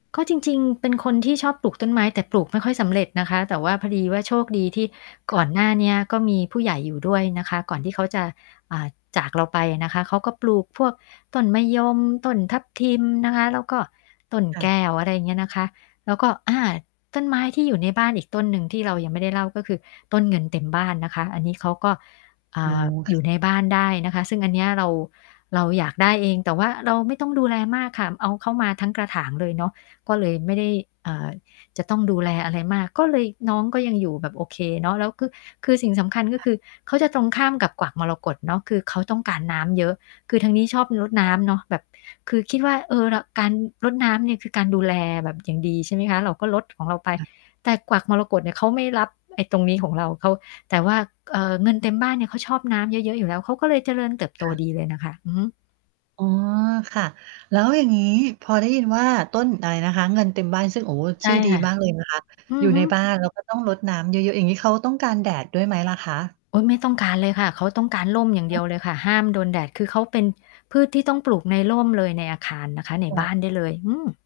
ก็จริง ๆ เป็นคนที่ชอบปลูกต้นไม้ แต่ปลูกไม่ค่อยสำเร็จนะคะ แต่ว่าพอดีว่าโชคดีที่กค่่อะ นหน้าเนี้ยก็มีผู้ใหญ่อยู่ด้วยนะคะ ก่อนที่เขาจะ อ่า จากเราไปอะนะคะ เขาก็ปลูกพวกต้นมะยม ต้นทับทิมนะคะ แล้วก็ต้นคแ่ก้ะ ว อะไรอย่างเงี้ยนะคะ แล้วก็ อ่า ต้นไม้ที่อยู่ในบ้านอีกต้นหนึ่งที่เรายังไม่ได้เล่า ก็คือต้นเงินเต็มบ้านนะคะ อันนี้เขาก็ อ่อ๋า อยู่อ ในบ้านได้นะคะ ซึ่งอันเนี้ยเรา เราอยากได้เอง แต่ว่าเราไม่ต้องดูแลมากค่ะ เอาเขามาทั้งกระถางเลยเนาะ ก็เลยไม่ได้ อ่า จะต้องดูแลอะไรมาก ก็เลย น้องก็ยังอยู่แบบโอเคเนาะ แล้วก็ คือสิ่งสำคัญ ก็ค่คะ ือเขาจะตรงข้ามกับกวักมรกตเนาะ คือเขาต้องการน้ำเยอะ คือทางนี้ชอบรดอน้ำเ๋อ นาะ แบบคือคิดว่า เออ ร การรดน้ำเนี่ยคือการดูแลแบบอย่างดี ใช่ไหมคะ เราก็รดของเราไป ค่ะ แต่กวักมรกตเนี่ยเขาไม่รับไอ้ตรงนี้ของเรา เขา แต่ว่า เอ่อ เงินเต็มบ้านเนี่ยเขาชอบน้ำเยอะ ๆ อยู่แล้ว เขาก็เลยเจริญเติบโตค่ะ ดีเลยนะคะ อือฮึ อ๋อ ค่ะ แล้วอย่างงี้พอได้ยินว่า ต้นอะไรนะคะ? เงินเต็มบ้านซึ่ง โอ้โฮ ใชช่ื่อดีค่ะ มาก เลยนะคะ อือยอู่ฮในึ บ้าน แล้วก็ต้องรดน้ำเยอะ ๆ อย่างงี้เขาต้องการแดดด้วยไหมล่ะคะ? โอ๊ย ไม่ต้องการเลยค่ะ เขาต้องการร่มอย่างเอด๋ียอ วเลยค่ะ ห้ามโดนแดด คือเขาเป็นพืชที่ต้องปลูกในร่มเลย ในอาคารนะคะ ในคบ่้าะ นได้เลย อืม